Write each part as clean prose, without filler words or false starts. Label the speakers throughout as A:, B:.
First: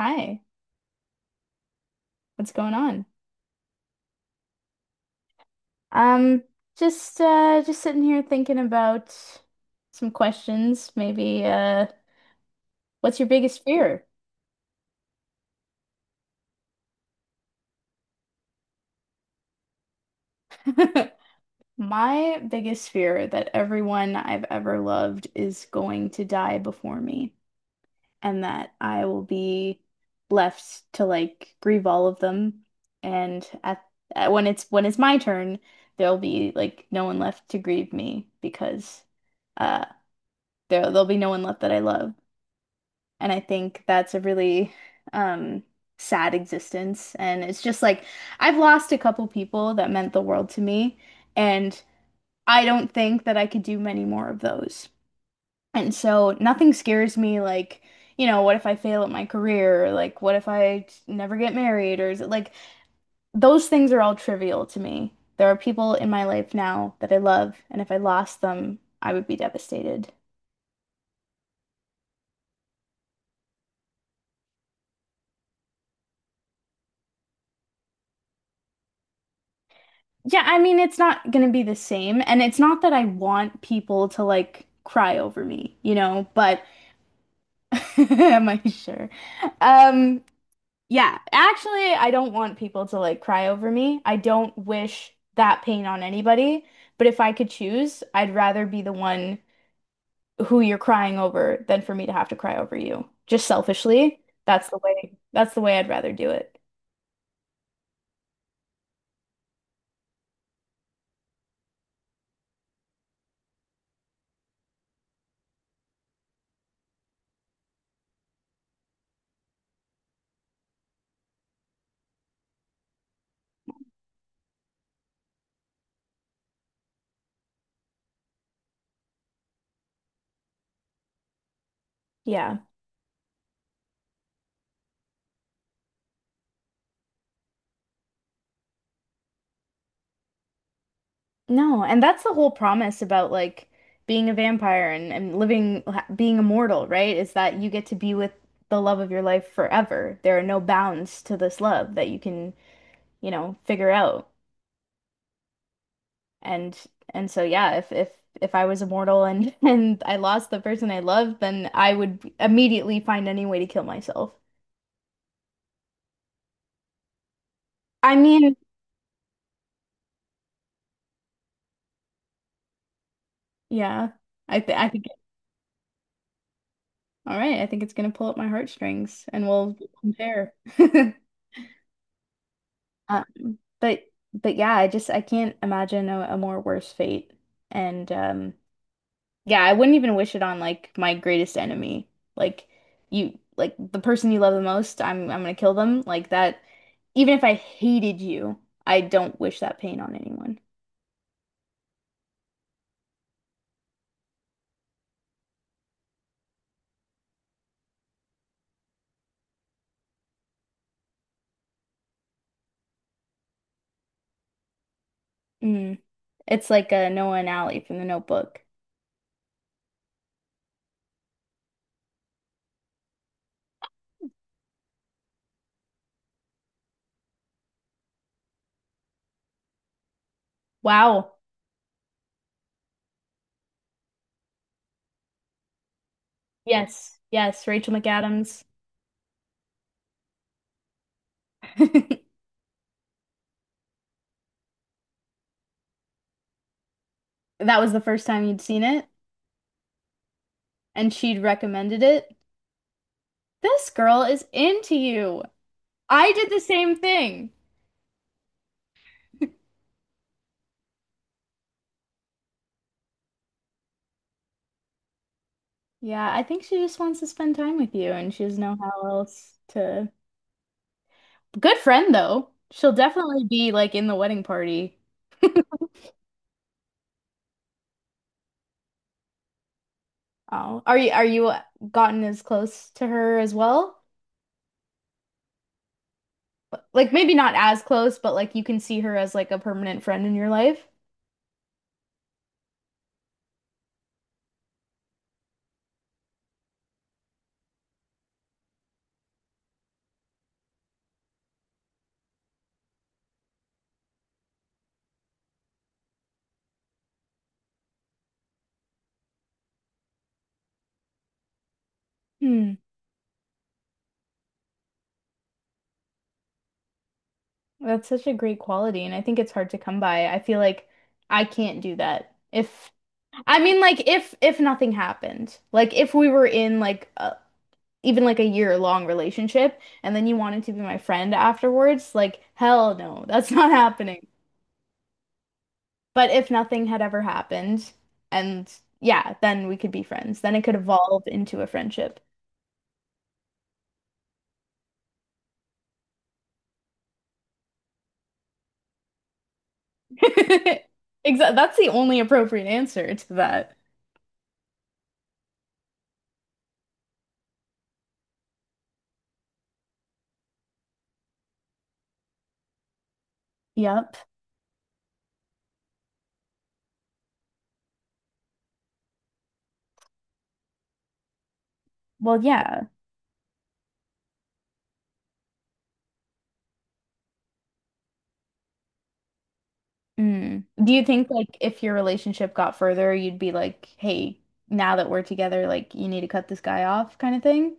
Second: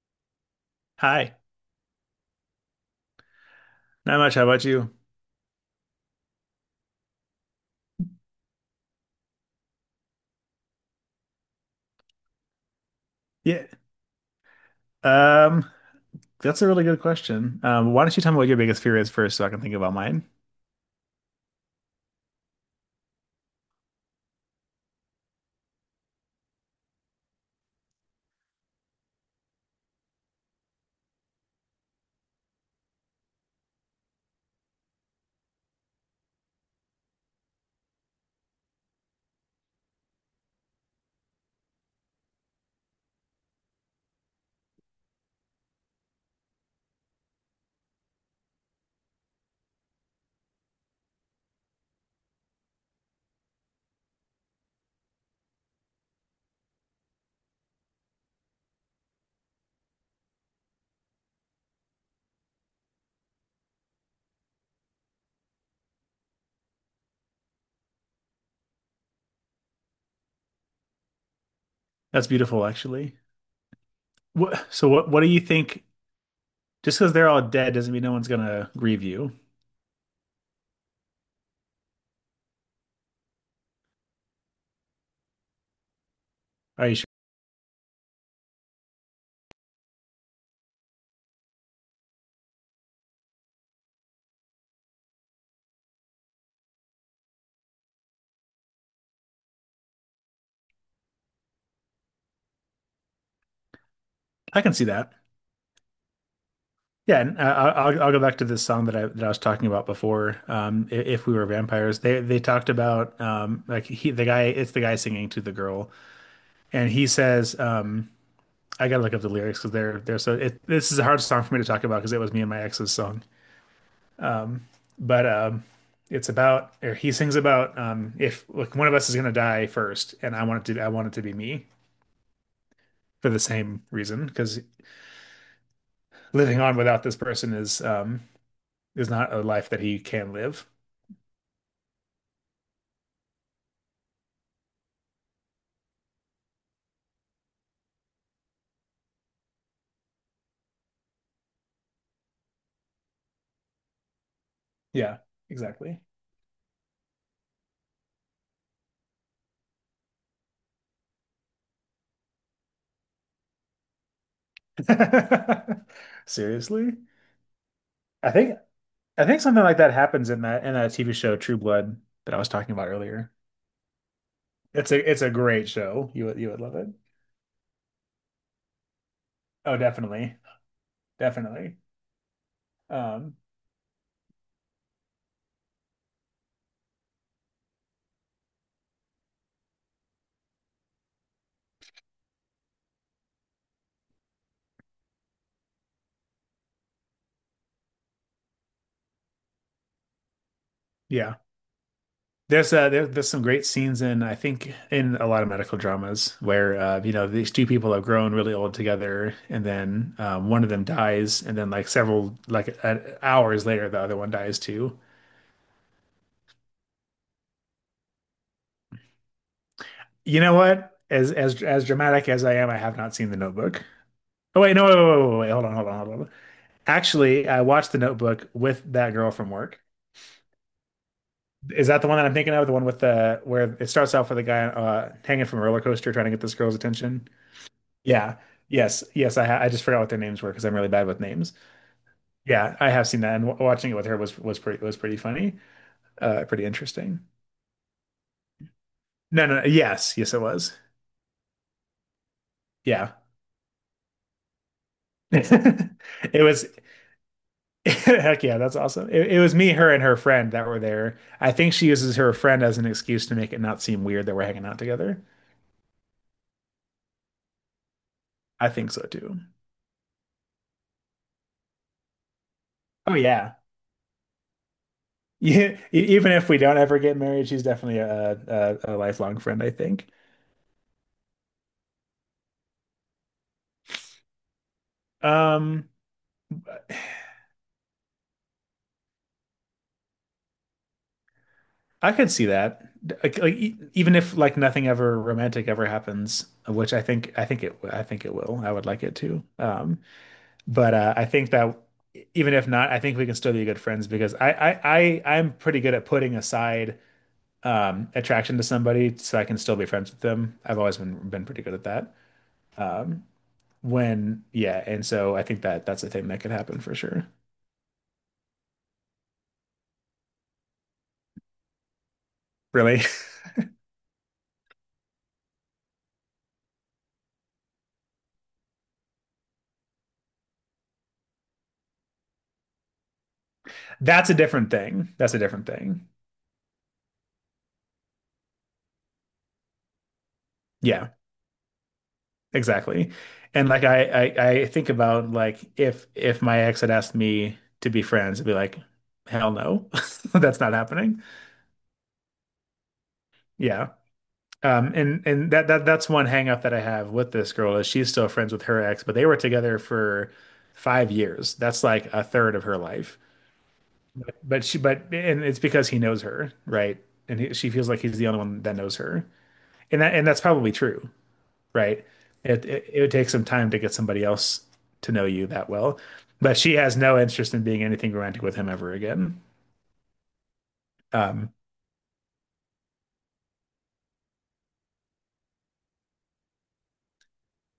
A: Hi,
B: Hi,
A: what's going on?
B: not much. How about you?
A: Um, just sitting here thinking about some questions. Maybe what's your biggest
B: Yeah,
A: fear?
B: um, that's a really good question. Why don't you tell me what your biggest fear is first, so I can think about mine?
A: My biggest fear that everyone I've ever loved is going to die before me and that I will be left to like grieve all of them and at when it's my turn, there'll be like no one left to grieve me because uh there'll be no one left that I love. And I think that's a really um, sad existence. And it's just like I've lost a couple people that meant the world to me. And I don't think that I could do many more of those. And so nothing scares me like, you know, what if I fail at my career? Or, like, what if I never get married? Or is it like those things are all trivial to me. There are people in my life now that I love. And if I lost them, I would be devastated.
B: That's beautiful, actually. So what do you think? Just because they're all dead doesn't mean no one's gonna grieve you.
A: Yeah, I mean, it's not going to be the same. And it's not that I want people to like cry over me, but
B: Are you sure?
A: am I sure? Um, yeah, actually, I don't want people to like cry over me. I don't wish that pain on anybody. But if I could choose, I'd rather be the one who you're crying over than for me to have to cry over you. Just selfishly,
B: I can see that.
A: that's the way I'd rather do it.
B: Yeah, and I'll go back to this song that I was talking about before. If we were vampires, they talked about like he the guy it's the guy singing to the girl, and he says, I gotta look up the lyrics because this is a hard song for me to talk about because it was me and my ex's song. Um, but it's about or he sings about if like one of us is gonna die first, and I want it to be me
A: Yeah.
B: for the same reason because living on without this person is not a life that he can live.
A: No, and that's the whole promise about like being a vampire and living, being immortal, right? Is that you get to be with the love of your life forever. There are no bounds to this love that you can, you know, figure out.
B: Yeah, exactly.
A: And and so yeah, if I was immortal and and I lost the person I loved, then I would immediately find any way to kill myself.
B: Seriously?
A: I
B: I
A: mean,
B: think I think something like that happens in that TV show True Blood that I was talking about earlier.
A: yeah, I th I
B: It's
A: think
B: a it's a great show. You would love it.
A: all right, I think it's gonna pull up my heartstrings and we'll
B: Oh, definitely.
A: compare.
B: Definitely. Um,
A: But yeah, I just I can't imagine a more worse fate. And yeah, I wouldn't even wish it on like my greatest enemy. Like you like the person you love the most, I'm gonna kill them. Like that even if I hated you, I don't wish that pain on anyone.
B: yeah. There's there's some great scenes in I think in a lot of medical dramas where you know these two people have grown really old together and then one of them dies and then like several hours later the other one dies too.
A: Mm. It's like a Noah and Allie from The Notebook.
B: You know what? As dramatic as I am, I have not seen The Notebook. Oh wait, no, wait, wait, wait, wait, wait. Hold on, hold on, hold on. Actually, I watched The Notebook with that girl from work.
A: Wow.
B: Is that the one that I'm thinking of? The one with the where it starts off with a guy hanging from a roller coaster trying to get this girl's
A: Yes,
B: attention.
A: yes, Rachel
B: Yeah.
A: McAdams.
B: Yes. Yes. I just forgot what their names were because I'm really bad with names. Yeah, I have seen that, and w watching it with her was pretty funny, pretty interesting.
A: That was the first time you'd seen it,
B: No, no. no, Yes. Yes, it was.
A: and she'd recommended it.
B: Yeah.
A: This girl is into you. I
B: It
A: did the
B: was.
A: same thing.
B: Heck yeah, that's awesome. It was me, her, and her friend that were there. I think she uses her friend as an excuse to make it not seem weird that we're hanging out together.
A: Yeah, I think she just wants to spend time with you, and she doesn't
B: I
A: know
B: think so
A: how
B: too.
A: else to. Good friend though. She'll
B: Oh
A: definitely
B: yeah.
A: be like in the wedding party.
B: Yeah, even if we don't ever get married, she's definitely a lifelong friend, I think.
A: Oh, are you gotten as close to her as well?
B: Um,
A: Like maybe not as close, but like you can see her as like a permanent friend in your life.
B: I could see that. Like, even if like nothing ever romantic ever happens, which I think it will. I would like it to. But I think that even if not, I think we can still be good friends because I'm pretty good at putting aside attraction to somebody so I can still be friends with them. I've always been pretty good at that.
A: Hmm.
B: Um, and so I think that that's a thing that could happen for sure.
A: That's such a great quality, and I think it's hard to come by. I feel like I can't do that. If
B: Really,
A: I mean, like, if nothing happened, like if we were in like even like a year long relationship, and then you wanted to be my friend afterwards, like hell no, that's not happening.
B: that's a different thing. That's a different thing.
A: But if nothing had ever happened, and yeah, then we could be friends. Then it could
B: Yeah,
A: evolve into a friendship.
B: exactly. And I think about like if my ex had asked me to be friends, I'd be like, hell no, that's not happening.
A: Exactly. That's the only appropriate answer to that.
B: Yeah. And that's one hang up that I have with this girl is she's still friends with her ex, but they were together for five years. That's like a third of her life.
A: Yep.
B: But she, but and it's because he knows her, right? And she feels like he's the only one that knows her, and that's probably true, right?
A: Well,
B: It, it
A: yeah.
B: it would take some time to get somebody else to know you that well, but she has no interest in being anything romantic with him ever again.
A: Mm. Do you think
B: Um,
A: like if your relationship got further, you'd be like, "Hey, now that we're together, like you need to cut this guy off," kind of thing?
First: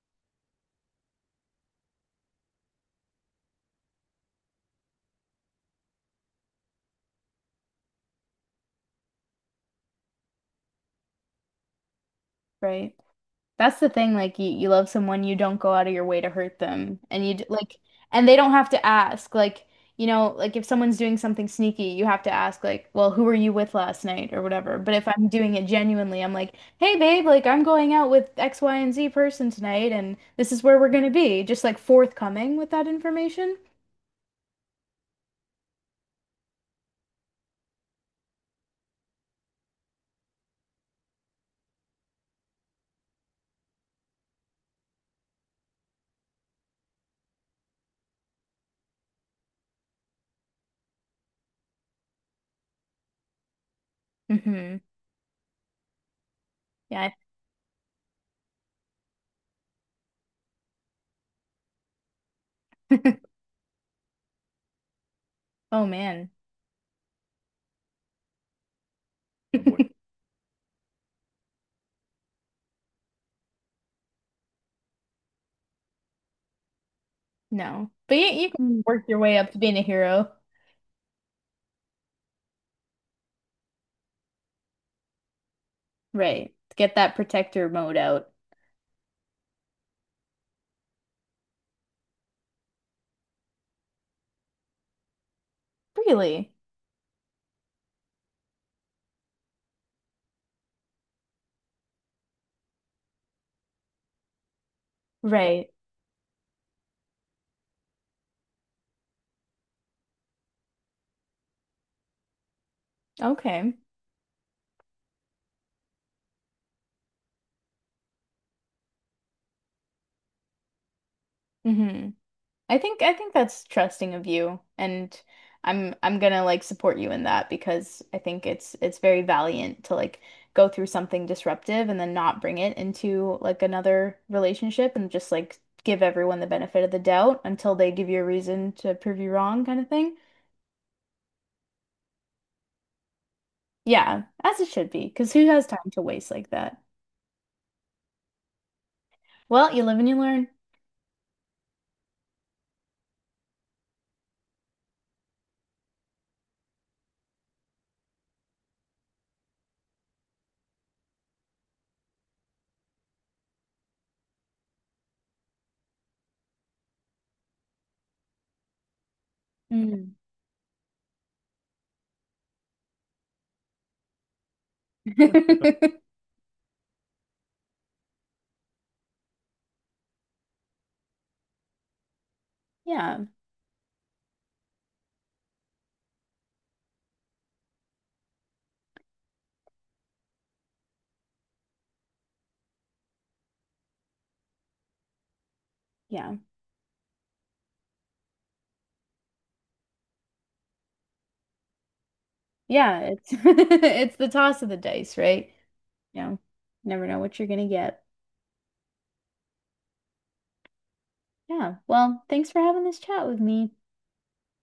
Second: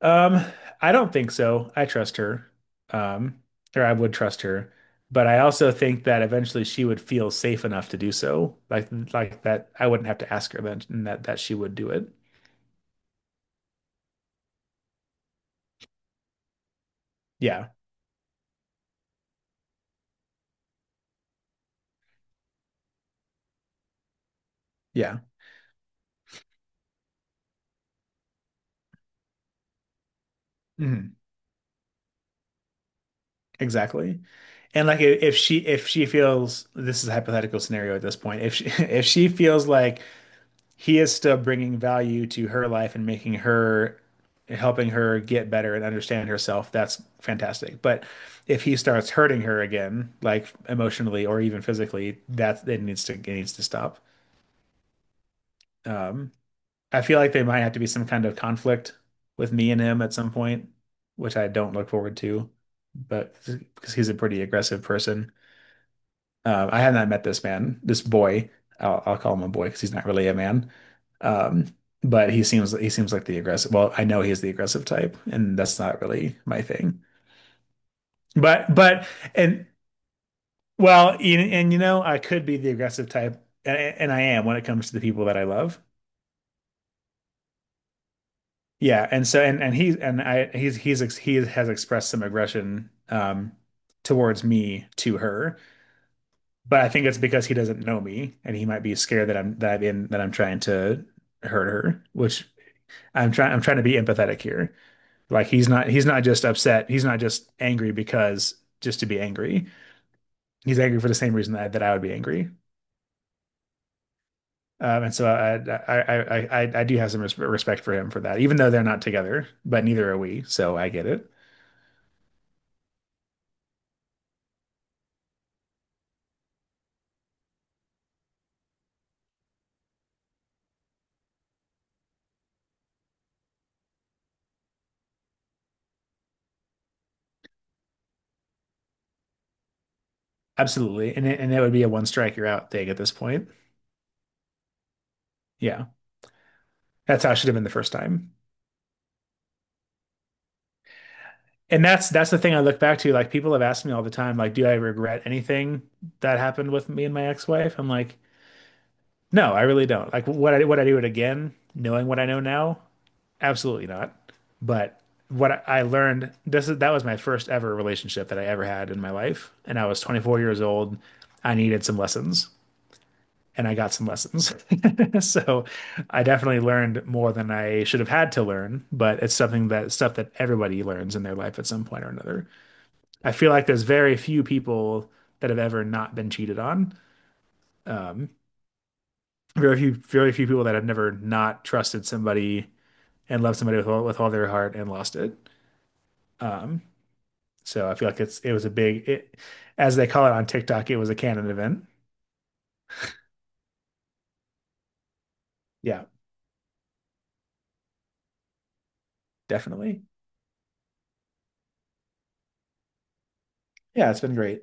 B: um, I don't think so. I trust her, um, or I would trust her, but I also think that eventually she would feel safe enough to do so, like that. I wouldn't have to ask her then, and that she would do it.
A: Right. That's the thing. Like you love someone, you don't go out of your way to hurt them, and you
B: Yeah,
A: like, and they don't have to ask. Like you know, like if someone's doing something sneaky, you have to ask, like, "Well, who were you with last night?" or whatever. But if
B: yeah.
A: I'm doing it genuinely, I'm like, "Hey, babe, like I'm going out with X, Y, and Z person tonight, and this is where we're gonna
B: Mhm.
A: be." Just like forthcoming with that information.
B: Exactly. And if she feels this is a hypothetical scenario at this point, if she if she feels like he is still bringing value to her life and making her helping her get better and understand herself, that's fantastic. But if he starts hurting her again, like emotionally or even physically, that it needs to stop.
A: Mm-hmm.
B: Um, I
A: Yeah, I
B: feel like there might have to be some kind of conflict with me and him at some point, which I don't look forward to, but because he's a pretty aggressive person.
A: Oh man.
B: I have not met this man, this boy. I'll call him a boy because he's not really a man. Um, but he seems like the aggressive. Well, I know he's the aggressive type, and that's not really my thing.
A: No. But you can Mm. work
B: But
A: your way up to
B: and
A: being a hero.
B: well, and you know, I could be the aggressive type, and I am when it comes to the people that I love.
A: Right. To get that protector mode out.
B: Yeah, and so and he and I he's ex, he has expressed some aggression towards me to her.
A: Really?
B: But I think it's because he doesn't know me, and he might be scared that I'm in that I'm trying to hurt her, which I'm trying to be empathetic here. Like
A: Right.
B: he's not just upset. He's not just angry because just to be angry. He's angry for the same reason that I would be angry.
A: Okay.
B: And so I do have some respect for him for that, even though they're not together, but neither are we. So I get it.
A: Hmm. I think that's trusting of you and I'm gonna like support you in that because I think it's very valiant to like go through something disruptive and then not bring it into like another relationship and just like give everyone the benefit of the doubt until they give you a reason to prove you wrong kind of thing.
B: Absolutely. And that would be a one strike you're out thing at this point.
A: Yeah, as it should be, because who has
B: Yeah.
A: time to waste like that?
B: That's how it should have been the first time.
A: Well, you live and you learn.
B: And that's the thing I look back to. Like people have asked me all the time, like, do I regret anything that happened with me and my ex-wife? I'm like, no, I really don't. Like would I do it again, knowing what I know now? Absolutely not. But what I learned this is that was my first ever relationship that I ever had in my life, and I was
A: Mm.
B: 24 years old. I needed some lessons, and I got some lessons. So I definitely learned more than I should have had to learn, but it's something that stuff that everybody learns in their life at some point or another.
A: Yeah,
B: I feel like there's very few people that have ever not been cheated on. Um, very few people that have never not trusted somebody and loved somebody with all their heart and lost it.
A: yeah,
B: Um, So I feel like it was a big it as they call it on TikTok, it was a canon event.
A: yeah. It's it's the toss of the dice, right?
B: Yeah,
A: You know, never know what you're gonna get.
B: definitely.
A: Yeah. Well, thanks for having this chat with me.
B: Yeah, it's been great.